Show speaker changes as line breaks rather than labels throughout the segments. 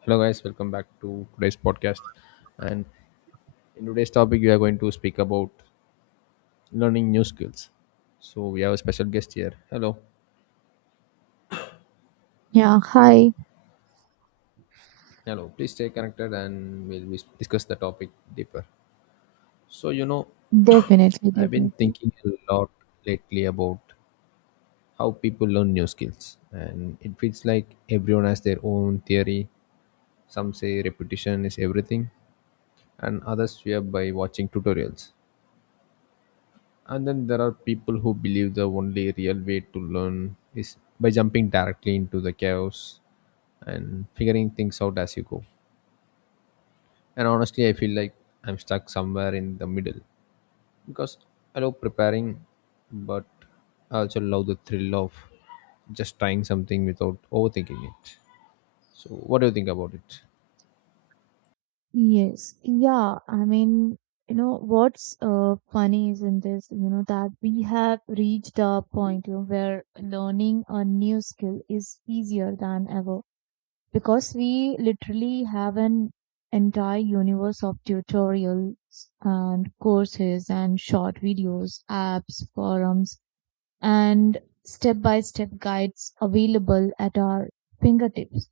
Hello, guys. Welcome back to today's podcast. And in today's topic, we are going to speak about learning new skills. So we have a special guest here. Hello,
Yeah, hi.
hello. Please stay connected, and we'll discuss the topic deeper. So you know,
Definitely,
I've been
definitely.
thinking a lot lately about how people learn new skills, and it feels like everyone has their own theory. Some say repetition is everything, and others swear by watching tutorials. And then there are people who believe the only real way to learn is by jumping directly into the chaos and figuring things out as you go. And honestly, I feel like I'm stuck somewhere in the middle because I love preparing, but I also love the thrill of just trying something without overthinking it. So, what do you think about it?
Yes. Yeah, what's funny is in this, that we have reached a point, where learning a new skill is easier than ever, because we literally have an entire universe of tutorials and courses and short videos, apps, forums, and step-by-step guides available at our fingertips.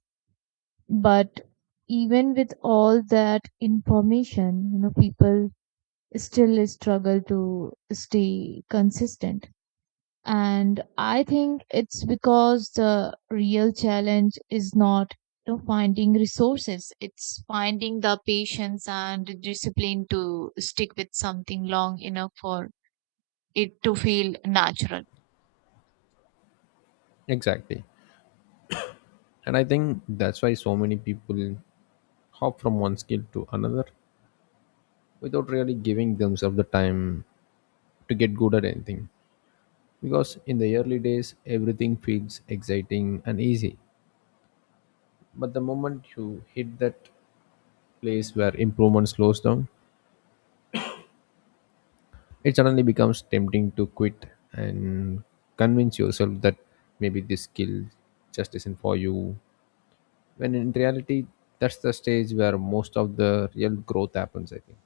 But even with all that information, people still struggle to stay consistent. And I think it's because the real challenge is not, finding resources, it's finding the patience and discipline to stick with something long enough for it to feel natural.
Exactly. And I think that's why so many people hop from one skill to another without really giving themselves the time to get good at anything, because in the early days everything feels exciting and easy, but the moment you hit that place where improvement slows down, it suddenly becomes tempting to quit and convince yourself that maybe this skill just isn't for you, when in reality that's the stage where most of the real growth happens, I think.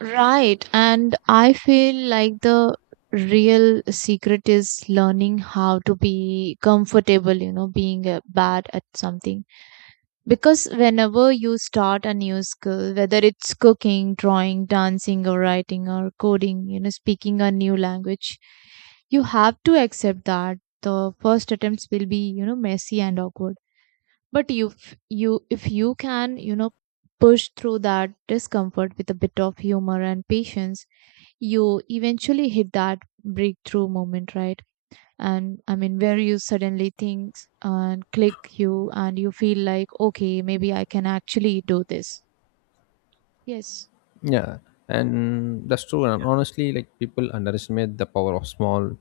Right. And I feel like the real secret is learning how to be comfortable, being bad at something. Because whenever you start a new skill, whether it's cooking, drawing, dancing, or writing, or coding, speaking a new language, you have to accept that the first attempts will be, messy and awkward. But if you can, push through that discomfort with a bit of humor and patience, you eventually hit that breakthrough moment, right? And I mean, where you suddenly think and click you, and you feel like, okay, maybe I can actually do this. Yes.
Yeah, and that's true. And honestly, like, people underestimate the power of small,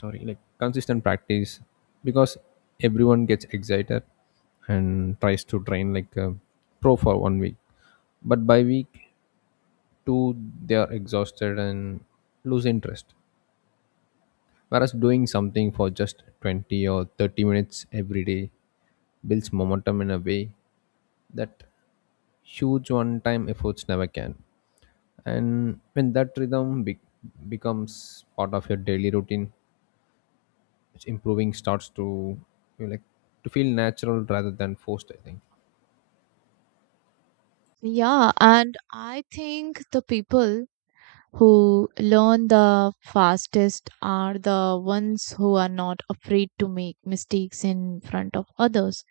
sorry, like, consistent practice, because everyone gets excited and tries to train like a pro for 1 week, but by week two they are exhausted and lose interest, whereas doing something for just 20 or 30 minutes every day builds momentum in a way that huge one time efforts never can. And when that rhythm becomes part of your daily routine, it's improving starts to, you know, like, to feel natural rather than forced, I think.
Yeah. And I think the people who learn the fastest are the ones who are not afraid to make mistakes in front of others,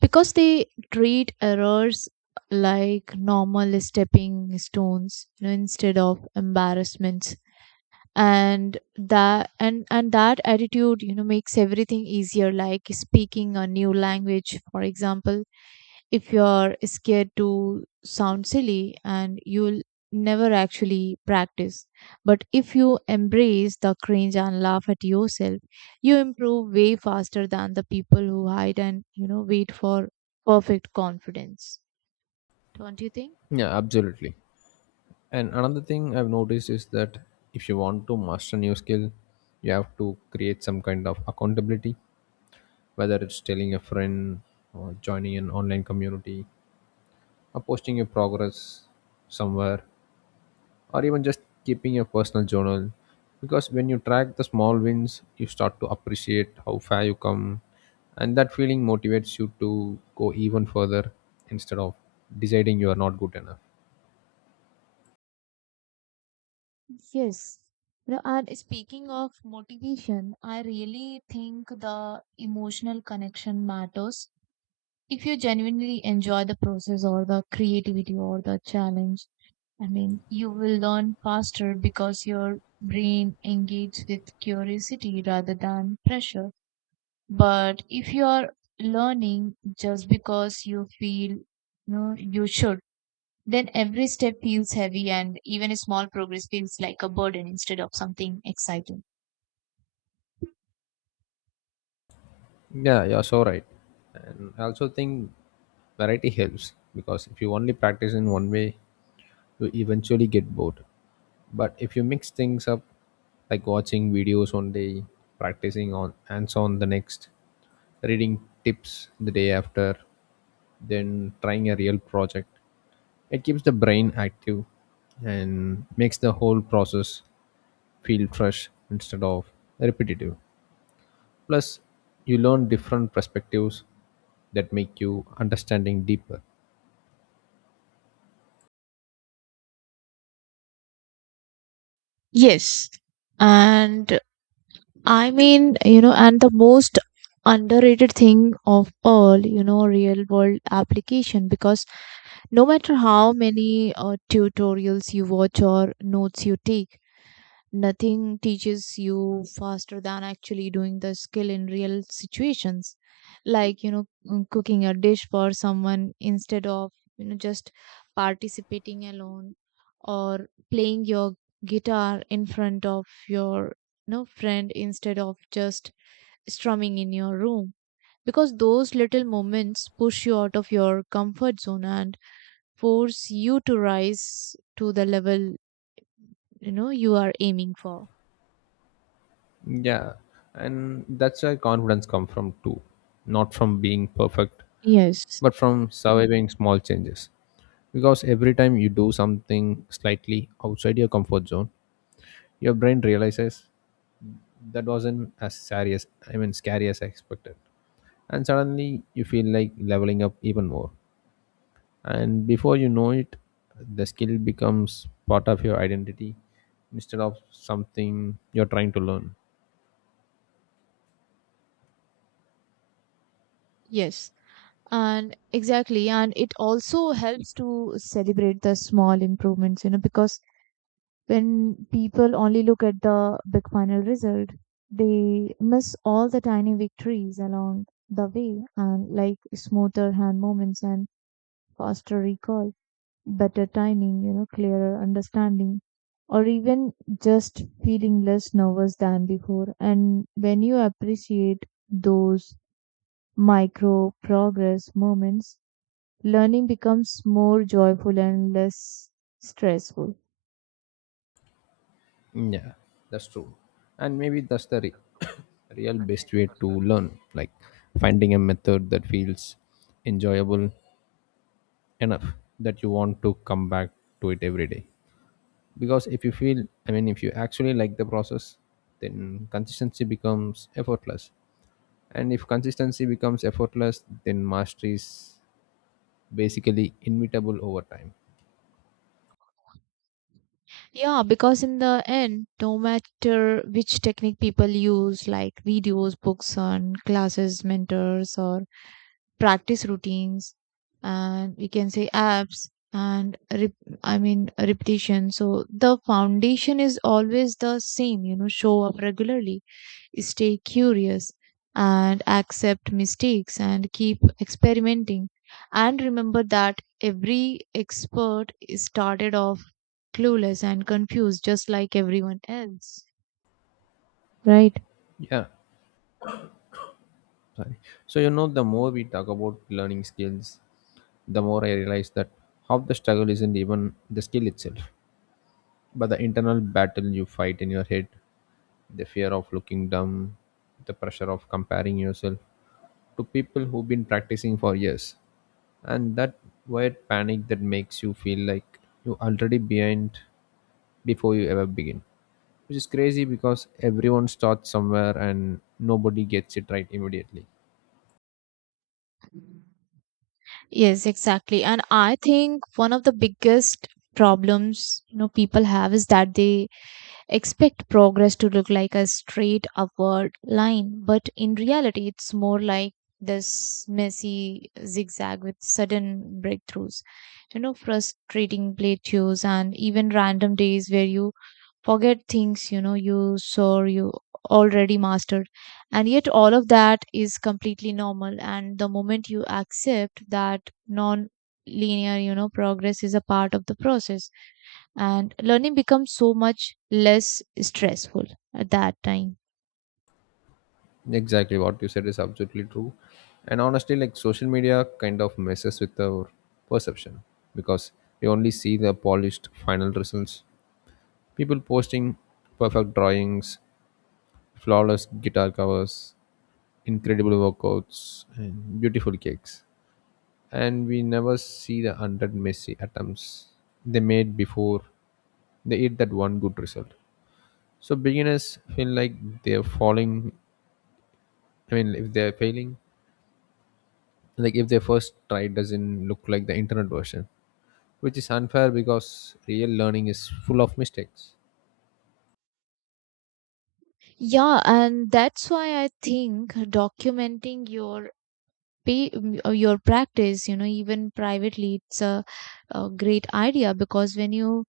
because they treat errors like normal stepping stones, instead of embarrassments. And that attitude, makes everything easier, like speaking a new language, for example. If you're scared to sound silly, and you'll never actually practice. But if you embrace the cringe and laugh at yourself, you improve way faster than the people who hide and, wait for perfect confidence. Don't you think?
Yeah, absolutely. And another thing I've noticed is that if you want to master new skill, you have to create some kind of accountability, whether it's telling a friend or joining an online community or posting your progress somewhere, or even just keeping a personal journal, because when you track the small wins you start to appreciate how far you come, and that feeling motivates you to go even further instead of deciding you are not good enough.
Yes. No, and speaking of motivation, I really think the emotional connection matters. If you genuinely enjoy the process or the creativity or the challenge, I mean, you will learn faster because your brain engages with curiosity rather than pressure. But if you are learning just because you feel you should, then every step feels heavy, and even a small progress feels like a burden instead of something exciting.
Yeah, you're so right. And I also think variety helps, because if you only practice in one way you eventually get bored, but if you mix things up, like watching videos one day, practicing on hands on the next, reading tips the day after, than trying a real project. It keeps the brain active and makes the whole process feel fresh instead of repetitive. Plus, you learn different perspectives that make you understanding deeper.
Yes. And I mean, and the most underrated thing of all, real world application, because no matter how many tutorials you watch or notes you take, nothing teaches you faster than actually doing the skill in real situations. Like, cooking a dish for someone instead of, just participating alone, or playing your guitar in front of your, friend, instead of just strumming in your room. Because those little moments push you out of your comfort zone and force you to rise to the level you know you are aiming for.
Yeah, and that's where confidence comes from too, not from being perfect,
Yes.
but from surviving small changes. Because every time you do something slightly outside your comfort zone, your brain realizes that wasn't as scary as, I mean, scary as I expected. And suddenly you feel like leveling up even more. And before you know it, the skill becomes part of your identity instead of something you're trying to learn.
Yes, and exactly, and it also helps to celebrate the small improvements, because when people only look at the big final result, they miss all the tiny victories along the way, and like smoother hand movements and faster recall, better timing, clearer understanding, or even just feeling less nervous than before. And when you appreciate those micro progress moments, learning becomes more joyful and less stressful.
Yeah, that's true. And maybe that's the re- real best way to learn, like finding a method that feels enjoyable enough that you want to come back to it every day. Because if you feel, I mean, if you actually like the process, then consistency becomes effortless, and if consistency becomes effortless then mastery is basically inevitable over time.
Yeah, because in the end, no matter which technique people use, like videos, books, and classes, mentors, or practice routines, and we can say apps and repetition, so the foundation is always the same. Show up regularly, stay curious, and accept mistakes and keep experimenting, and remember that every expert is started off clueless and confused just like everyone else, right?
Yeah, sorry. So, you know, the more we talk about learning skills, the more I realize that half the struggle isn't even the skill itself, but the internal battle you fight in your head, the fear of looking dumb, the pressure of comparing yourself to people who've been practicing for years, and that weird panic that makes you feel like you're already behind before you ever begin, which is crazy because everyone starts somewhere and nobody gets it right immediately.
Yes, exactly. And I think one of the biggest problems, people have is that they expect progress to look like a straight upward line, but in reality it's more like this messy zigzag with sudden breakthroughs. Frustrating plateaus and even random days where you forget things you know you saw you already mastered. And yet all of that is completely normal, and the moment you accept that non linear progress is a part of the process, and learning becomes so much less stressful at that time.
Exactly what you said is absolutely true. And honestly, like, social media kind of messes with our perception, because we only see the polished final results, people posting perfect drawings, flawless guitar covers, incredible workouts and beautiful cakes, and we never see the hundred messy attempts they made before they hit that one good result. So beginners feel like they're falling. I mean, if they're failing, like if their first try doesn't look like the internet version, which is unfair because real learning is full of mistakes.
Yeah, and that's why I think documenting your pay your practice, even privately, it's a great idea, because when you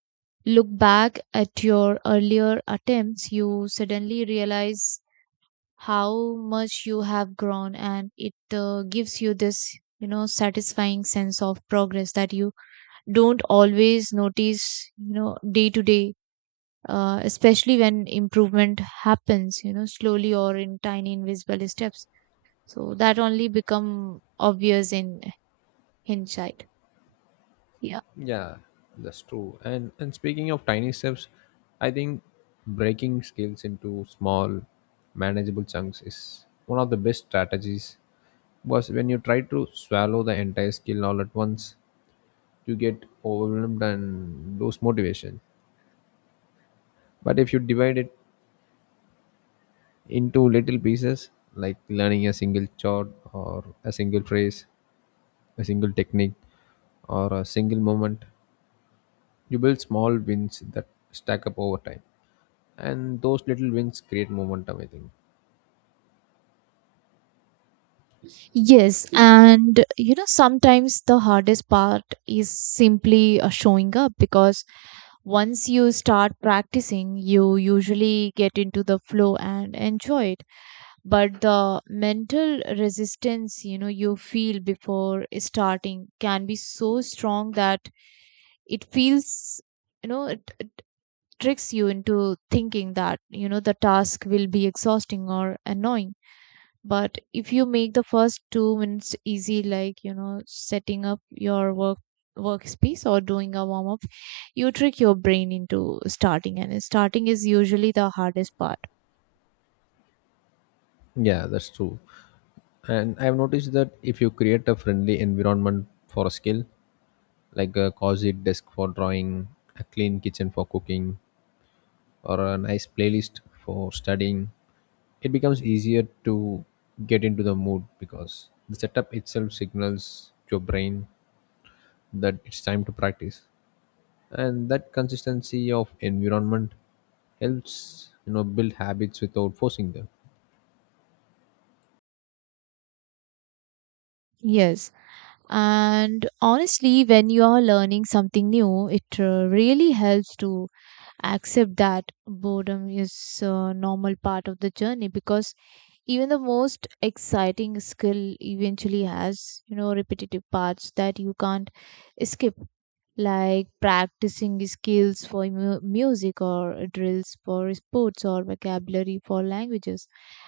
look back at your earlier attempts you suddenly realize how much you have grown, and it gives you this, satisfying sense of progress that you don't always notice, day to day, especially when improvement happens, slowly or in tiny invisible steps, so that only become obvious in hindsight. Yeah.
Yeah, that's true. And speaking of tiny steps, I think breaking skills into small, manageable chunks is one of the best strategies. Because when you try to swallow the entire skill all at once, you get overwhelmed and lose motivation. But if you divide it into little pieces, like learning a single chord or a single phrase, a single technique, or a single moment, you build small wins that stack up over time. And those little wins create momentum, I think.
Yes, and you know sometimes the hardest part is simply showing up, because once you start practicing you usually get into the flow and enjoy it. But the mental resistance, you feel before starting, can be so strong that it feels, you know it, it tricks you into thinking that, the task will be exhausting or annoying. But if you make the first 2 minutes easy, like, setting up your workspace or doing a warm up, you trick your brain into starting, and starting is usually the hardest part.
Yeah, that's true. And I've noticed that if you create a friendly environment for a skill, like a cozy desk for drawing, a clean kitchen for cooking, or a nice playlist for studying, it becomes easier to get into the mood, because the setup itself signals your brain that it's time to practice, and that consistency of environment helps, you know, build habits without forcing them.
Yes. And honestly, when you are learning something new, it really helps to accept that boredom is a normal part of the journey, because even the most exciting skill eventually has, repetitive parts that you can't skip, like practicing skills for music, or drills for sports, or vocabulary for languages.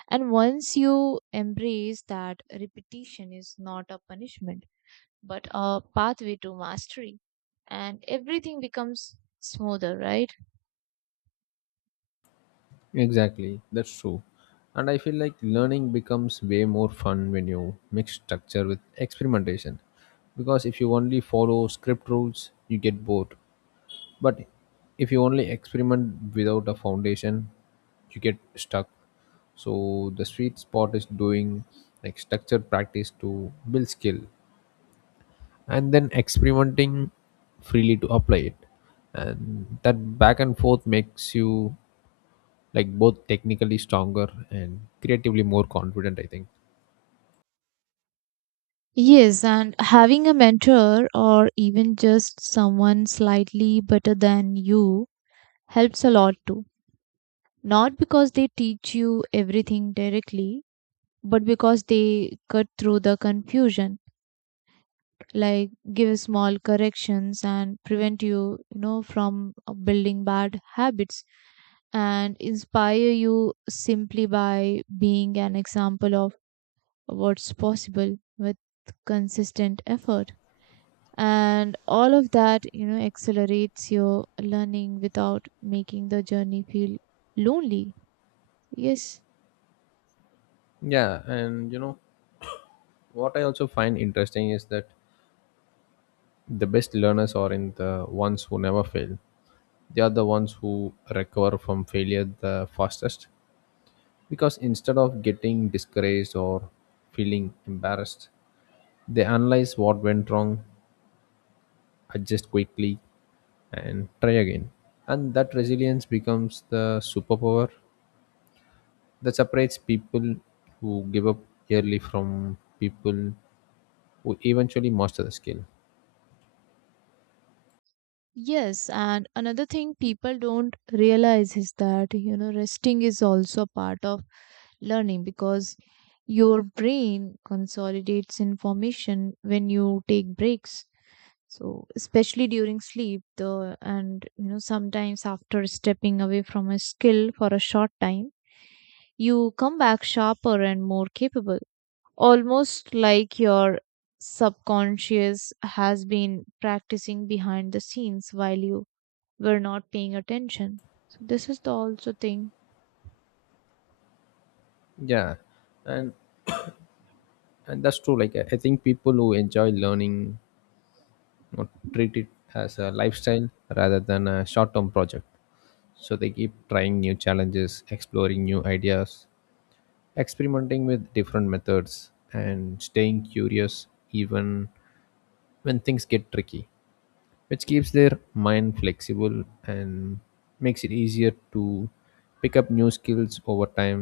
And once you embrace that repetition is not a punishment but a pathway to mastery, and everything becomes smoother, right?
Exactly, that's true. And I feel like learning becomes way more fun when you mix structure with experimentation. Because if you only follow script rules, you get bored. But if you only experiment without a foundation, you get stuck. So the sweet spot is doing like structure practice to build skill and then experimenting freely to apply it. And that back and forth makes you like both technically stronger and creatively more confident, I think.
Yes, and having a mentor or even just someone slightly better than you helps a lot too. Not because they teach you everything directly, but because they cut through the confusion, like give small corrections and prevent you, you know from building bad habits, and inspire you simply by being an example of what's possible with consistent effort. And all of that, accelerates your learning without making the journey feel lonely. Yes.
Yeah, and you know what I also find interesting is that the best learners are in the ones who never fail. They are the ones who recover from failure the fastest, because instead of getting discouraged or feeling embarrassed, they analyze what went wrong, adjust quickly and try again. And that resilience becomes the superpower that separates people who give up early from people who eventually master the skill.
Yes, and another thing people don't realize is that, resting is also part of learning, because your brain consolidates information when you take breaks. So, especially during sleep, the, and sometimes after stepping away from a skill for a short time, you come back sharper and more capable. Almost like your subconscious has been practicing behind the scenes while you we're not paying attention. So this is the also thing.
Yeah, and and that's true. Like, I think people who enjoy learning, you know, treat it as a lifestyle rather than a short-term project. So they keep trying new challenges, exploring new ideas, experimenting with different methods, and staying curious even when things get tricky, which keeps their mind flexible and makes it easier to pick up new skills over time,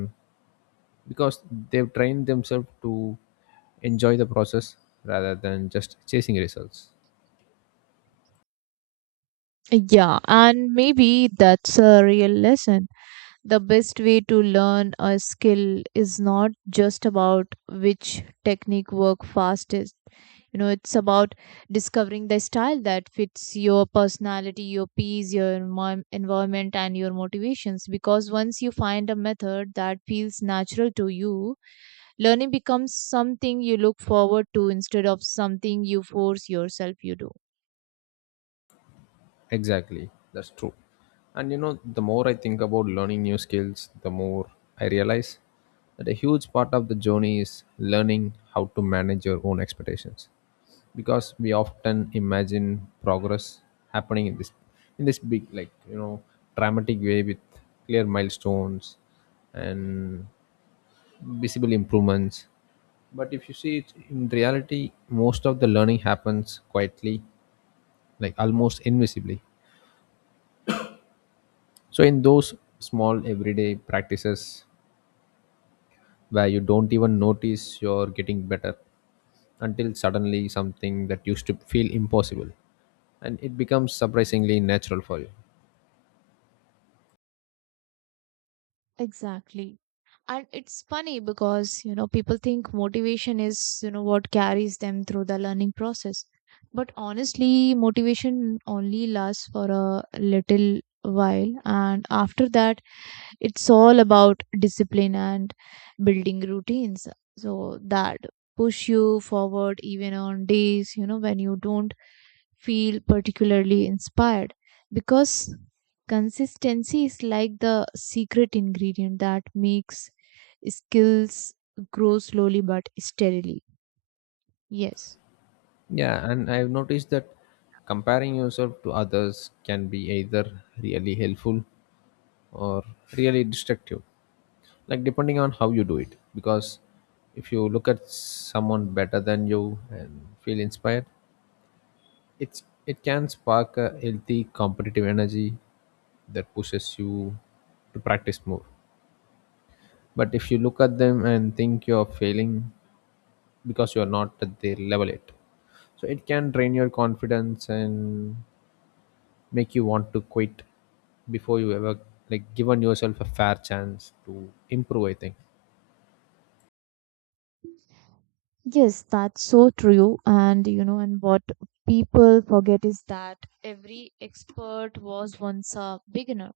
because they've trained themselves to enjoy the process rather than just chasing results.
Yeah, and maybe that's a real lesson. The best way to learn a skill is not just about which technique work fastest. It's about discovering the style that fits your personality, your pace, your environment, and your motivations. Because once you find a method that feels natural to you, learning becomes something you look forward to instead of something you force yourself you do.
Exactly, that's true. And you know, the more I think about learning new skills, the more I realize that a huge part of the journey is learning how to manage your own expectations, because we often imagine progress happening in this, in this big, like, you know, dramatic way with clear milestones and visible improvements, but if you see it in reality, most of the learning happens quietly, like almost invisibly, so in those small everyday practices where you don't even notice you're getting better, until suddenly something that used to feel impossible and it becomes surprisingly natural for you.
Exactly. And it's funny because, people think motivation is, what carries them through the learning process. But honestly, motivation only lasts for a little while. And after that, it's all about discipline and building routines so that push you forward even on days, when you don't feel particularly inspired, because consistency is like the secret ingredient that makes skills grow slowly but steadily. Yes.
Yeah, and I've noticed that comparing yourself to others can be either really helpful or really destructive, like depending on how you do it. Because if you look at someone better than you and feel inspired, it can spark a healthy competitive energy that pushes you to practice more. But if you look at them and think you're failing because you're not at their level yet, so it can drain your confidence and make you want to quit before you ever like given yourself a fair chance to improve, I think.
Yes, that's so true. And what people forget is that every expert was once a beginner,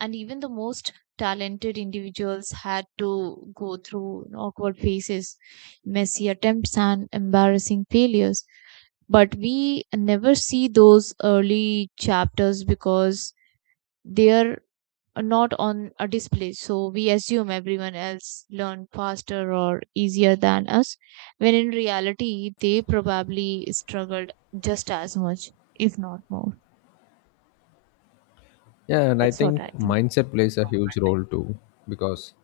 and even the most talented individuals had to go through awkward phases, messy attempts, and embarrassing failures. But we never see those early chapters because they're not on a display. So we assume everyone else learned faster or easier than us, when in reality, they probably struggled just as much, if not more.
Yeah, and I
That's what
think
I think.
mindset plays a huge role too, because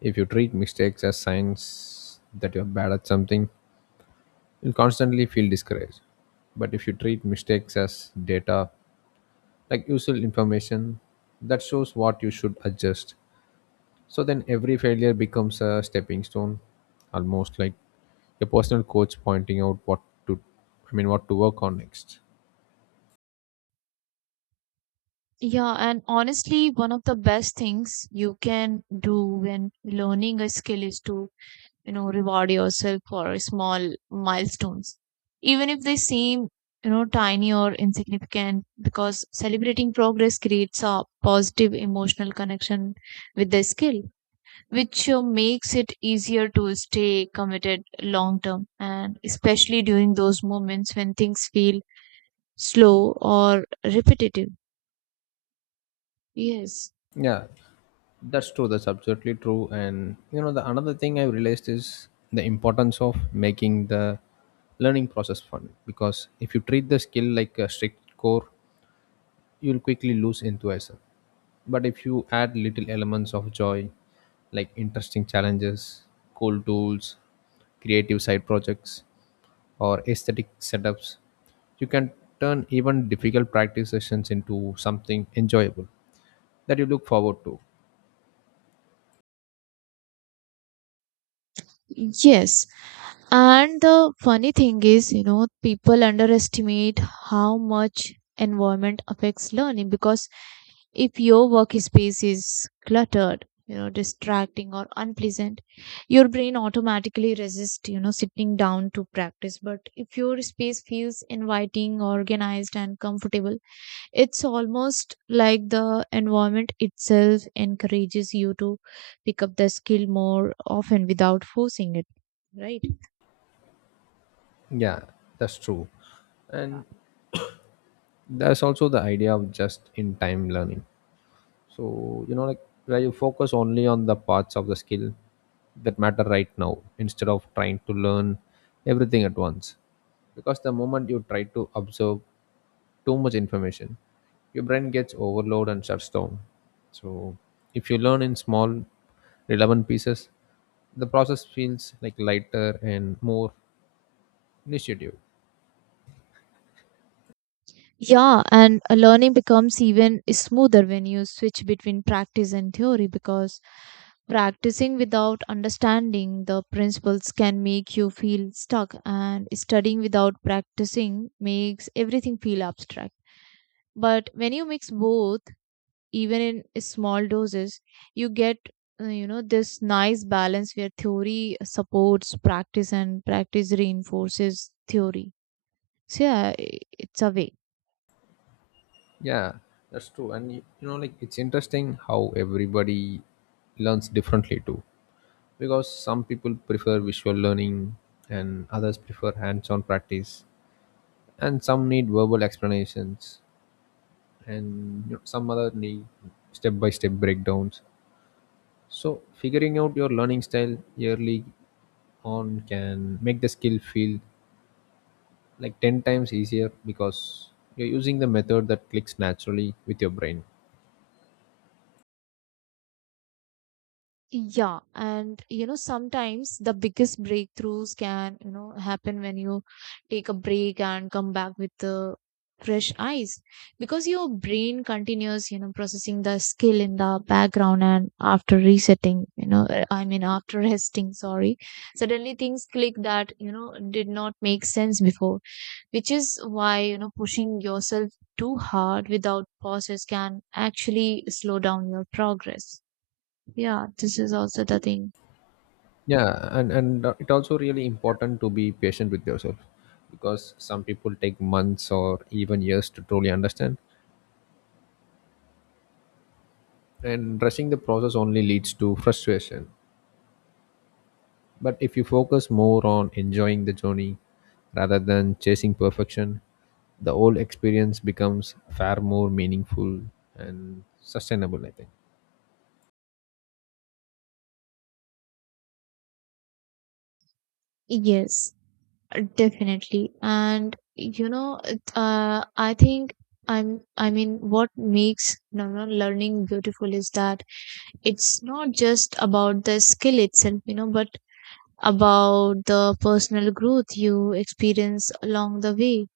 if you treat mistakes as signs that you're bad at something you'll constantly feel discouraged, but if you treat mistakes as data, like useful information that shows what you should adjust, so then every failure becomes a stepping stone, almost like a personal coach pointing out what to, I mean, what to work on next.
Yeah, and honestly, one of the best things you can do when learning a skill is to, reward yourself for small milestones, even if they seem, tiny or insignificant, because celebrating progress creates a positive emotional connection with the skill, which makes it easier to stay committed long term, and especially during those moments when things feel slow or repetitive. Yes.
Yeah, that's true, that's absolutely true. And you know, the another thing I've realized is the importance of making the learning process fun, because if you treat the skill like a strict core you'll quickly lose enthusiasm, but if you add little elements of joy, like interesting challenges, cool tools, creative side projects or aesthetic setups, you can turn even difficult practice sessions into something enjoyable that you look forward to.
Yes, and the funny thing is, people underestimate how much environment affects learning, because if your workspace is cluttered, distracting or unpleasant, your brain automatically resists, sitting down to practice. But if your space feels inviting, organized, and comfortable, it's almost like the environment itself encourages you to pick up the skill more often without forcing it, right?
Yeah, that's true. And there's also the idea of just in time learning. So, you know, like where you focus only on the parts of the skill that matter right now instead of trying to learn everything at once. Because the moment you try to observe too much information, your brain gets overloaded and shuts down. So if you learn in small relevant pieces, the process feels like lighter and more initiative.
Yeah, and learning becomes even smoother when you switch between practice and theory, because practicing without understanding the principles can make you feel stuck, and studying without practicing makes everything feel abstract. But when you mix both, even in small doses, you get this nice balance where theory supports practice and practice reinforces theory. So yeah, it's a way.
Yeah, that's true. And you know, like, it's interesting how everybody learns differently too, because some people prefer visual learning and others prefer hands-on practice, and some need verbal explanations, and, you know, some other need step-by-step breakdowns. So figuring out your learning style early on can make the skill feel like 10 times easier, because you're using the method that clicks naturally with your brain.
Yeah, and you know sometimes the biggest breakthroughs can, happen when you take a break and come back with the fresh eyes, because your brain continues, processing the skill in the background, and after resetting, you know, I mean, after resting, sorry, suddenly things click that, did not make sense before, which is why, pushing yourself too hard without pauses can actually slow down your progress. Yeah, this is also the thing.
Yeah, and it also really important to be patient with yourself, because some people take months or even years to truly understand, and rushing the process only leads to frustration. But if you focus more on enjoying the journey rather than chasing perfection, the whole experience becomes far more meaningful and sustainable, I think.
Yes, definitely. And you know, I think I'm, I mean, what makes, learning beautiful is that it's not just about the skill itself, but about the personal growth you experience along the way,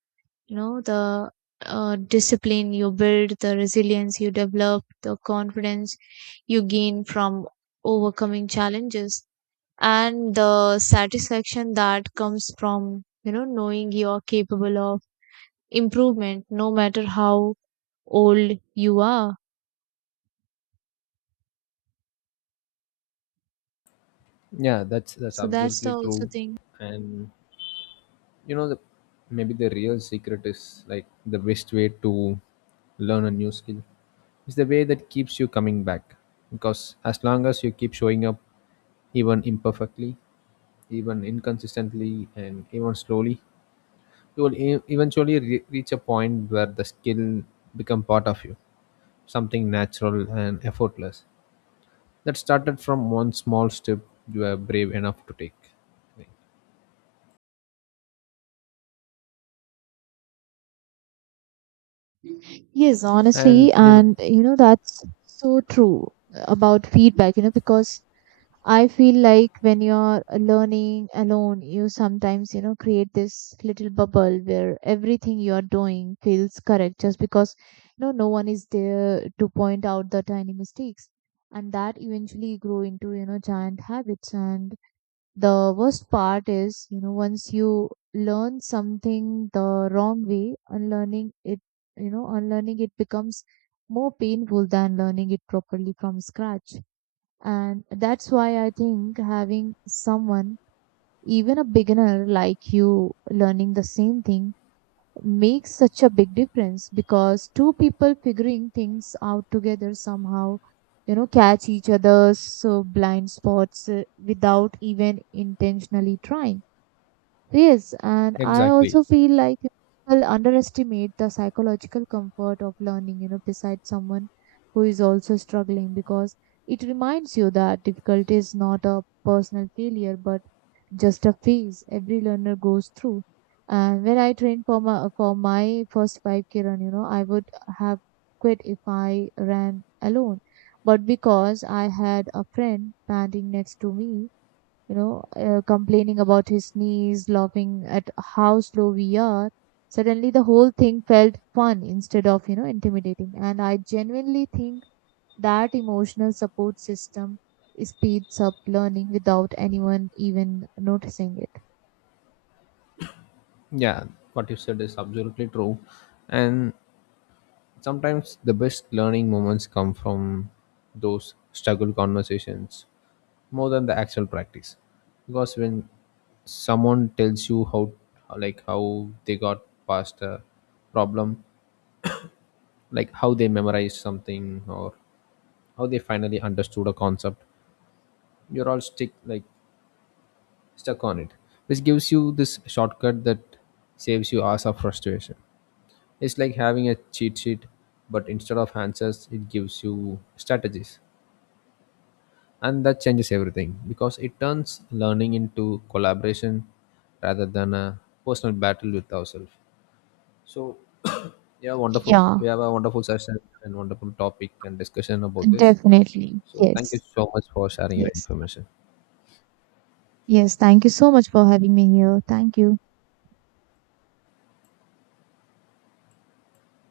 the discipline you build, the resilience you develop, the confidence you gain from overcoming challenges, and the satisfaction that comes from, knowing you are capable of improvement no matter how old you are.
Yeah, that's
So that's the
absolutely
also
true.
thing.
And you know the maybe the real secret is like the best way to learn a new skill is the way that keeps you coming back. Because as long as you keep showing up even imperfectly, even inconsistently and even slowly, you will eventually reach a point where the skill become part of you, something natural and effortless that started from one small step you were brave enough to take.
Yes,
And
honestly,
you know,
and you know that's so true about feedback, because I feel like when you're learning alone, you sometimes, create this little bubble where everything you're doing feels correct just because, no one is there to point out the tiny mistakes. And that eventually grow into, giant habits. And the worst part is, once you learn something the wrong way, unlearning it becomes more painful than learning it properly from scratch. And that's why I think having someone, even a beginner like you, learning the same thing, makes such a big difference, because two people figuring things out together somehow, catch each other's blind spots without even intentionally trying. Yes, and I
exactly,
also feel like people underestimate the psychological comfort of learning, beside someone who is also struggling, because it reminds you that difficulty is not a personal failure but just a phase every learner goes through. And when I trained for my first 5K run, I would have quit if I ran alone. But because I had a friend standing next to me, complaining about his knees, laughing at how slow we are, suddenly the whole thing felt fun instead of, intimidating. And I genuinely think that emotional support system speeds up learning without anyone even noticing it.
yeah, what you said is absolutely true. And sometimes the best learning moments come from those struggle conversations more than the actual practice. Because when someone tells you how, like, how they got past a problem, like how they memorized something or how they finally understood a concept you're all stick, like stuck on it, which gives you this shortcut that saves you hours of frustration. It's like having a cheat sheet, but instead of answers, it gives you strategies. And that changes everything because it turns learning into collaboration rather than a personal battle with ourselves. So, yeah, wonderful.
Yeah,
We have a wonderful session and wonderful topic and discussion about this.
definitely.
So, thank you
Yes,
so much for sharing your
yes,
information.
yes. Thank you so much for having me here. Thank you.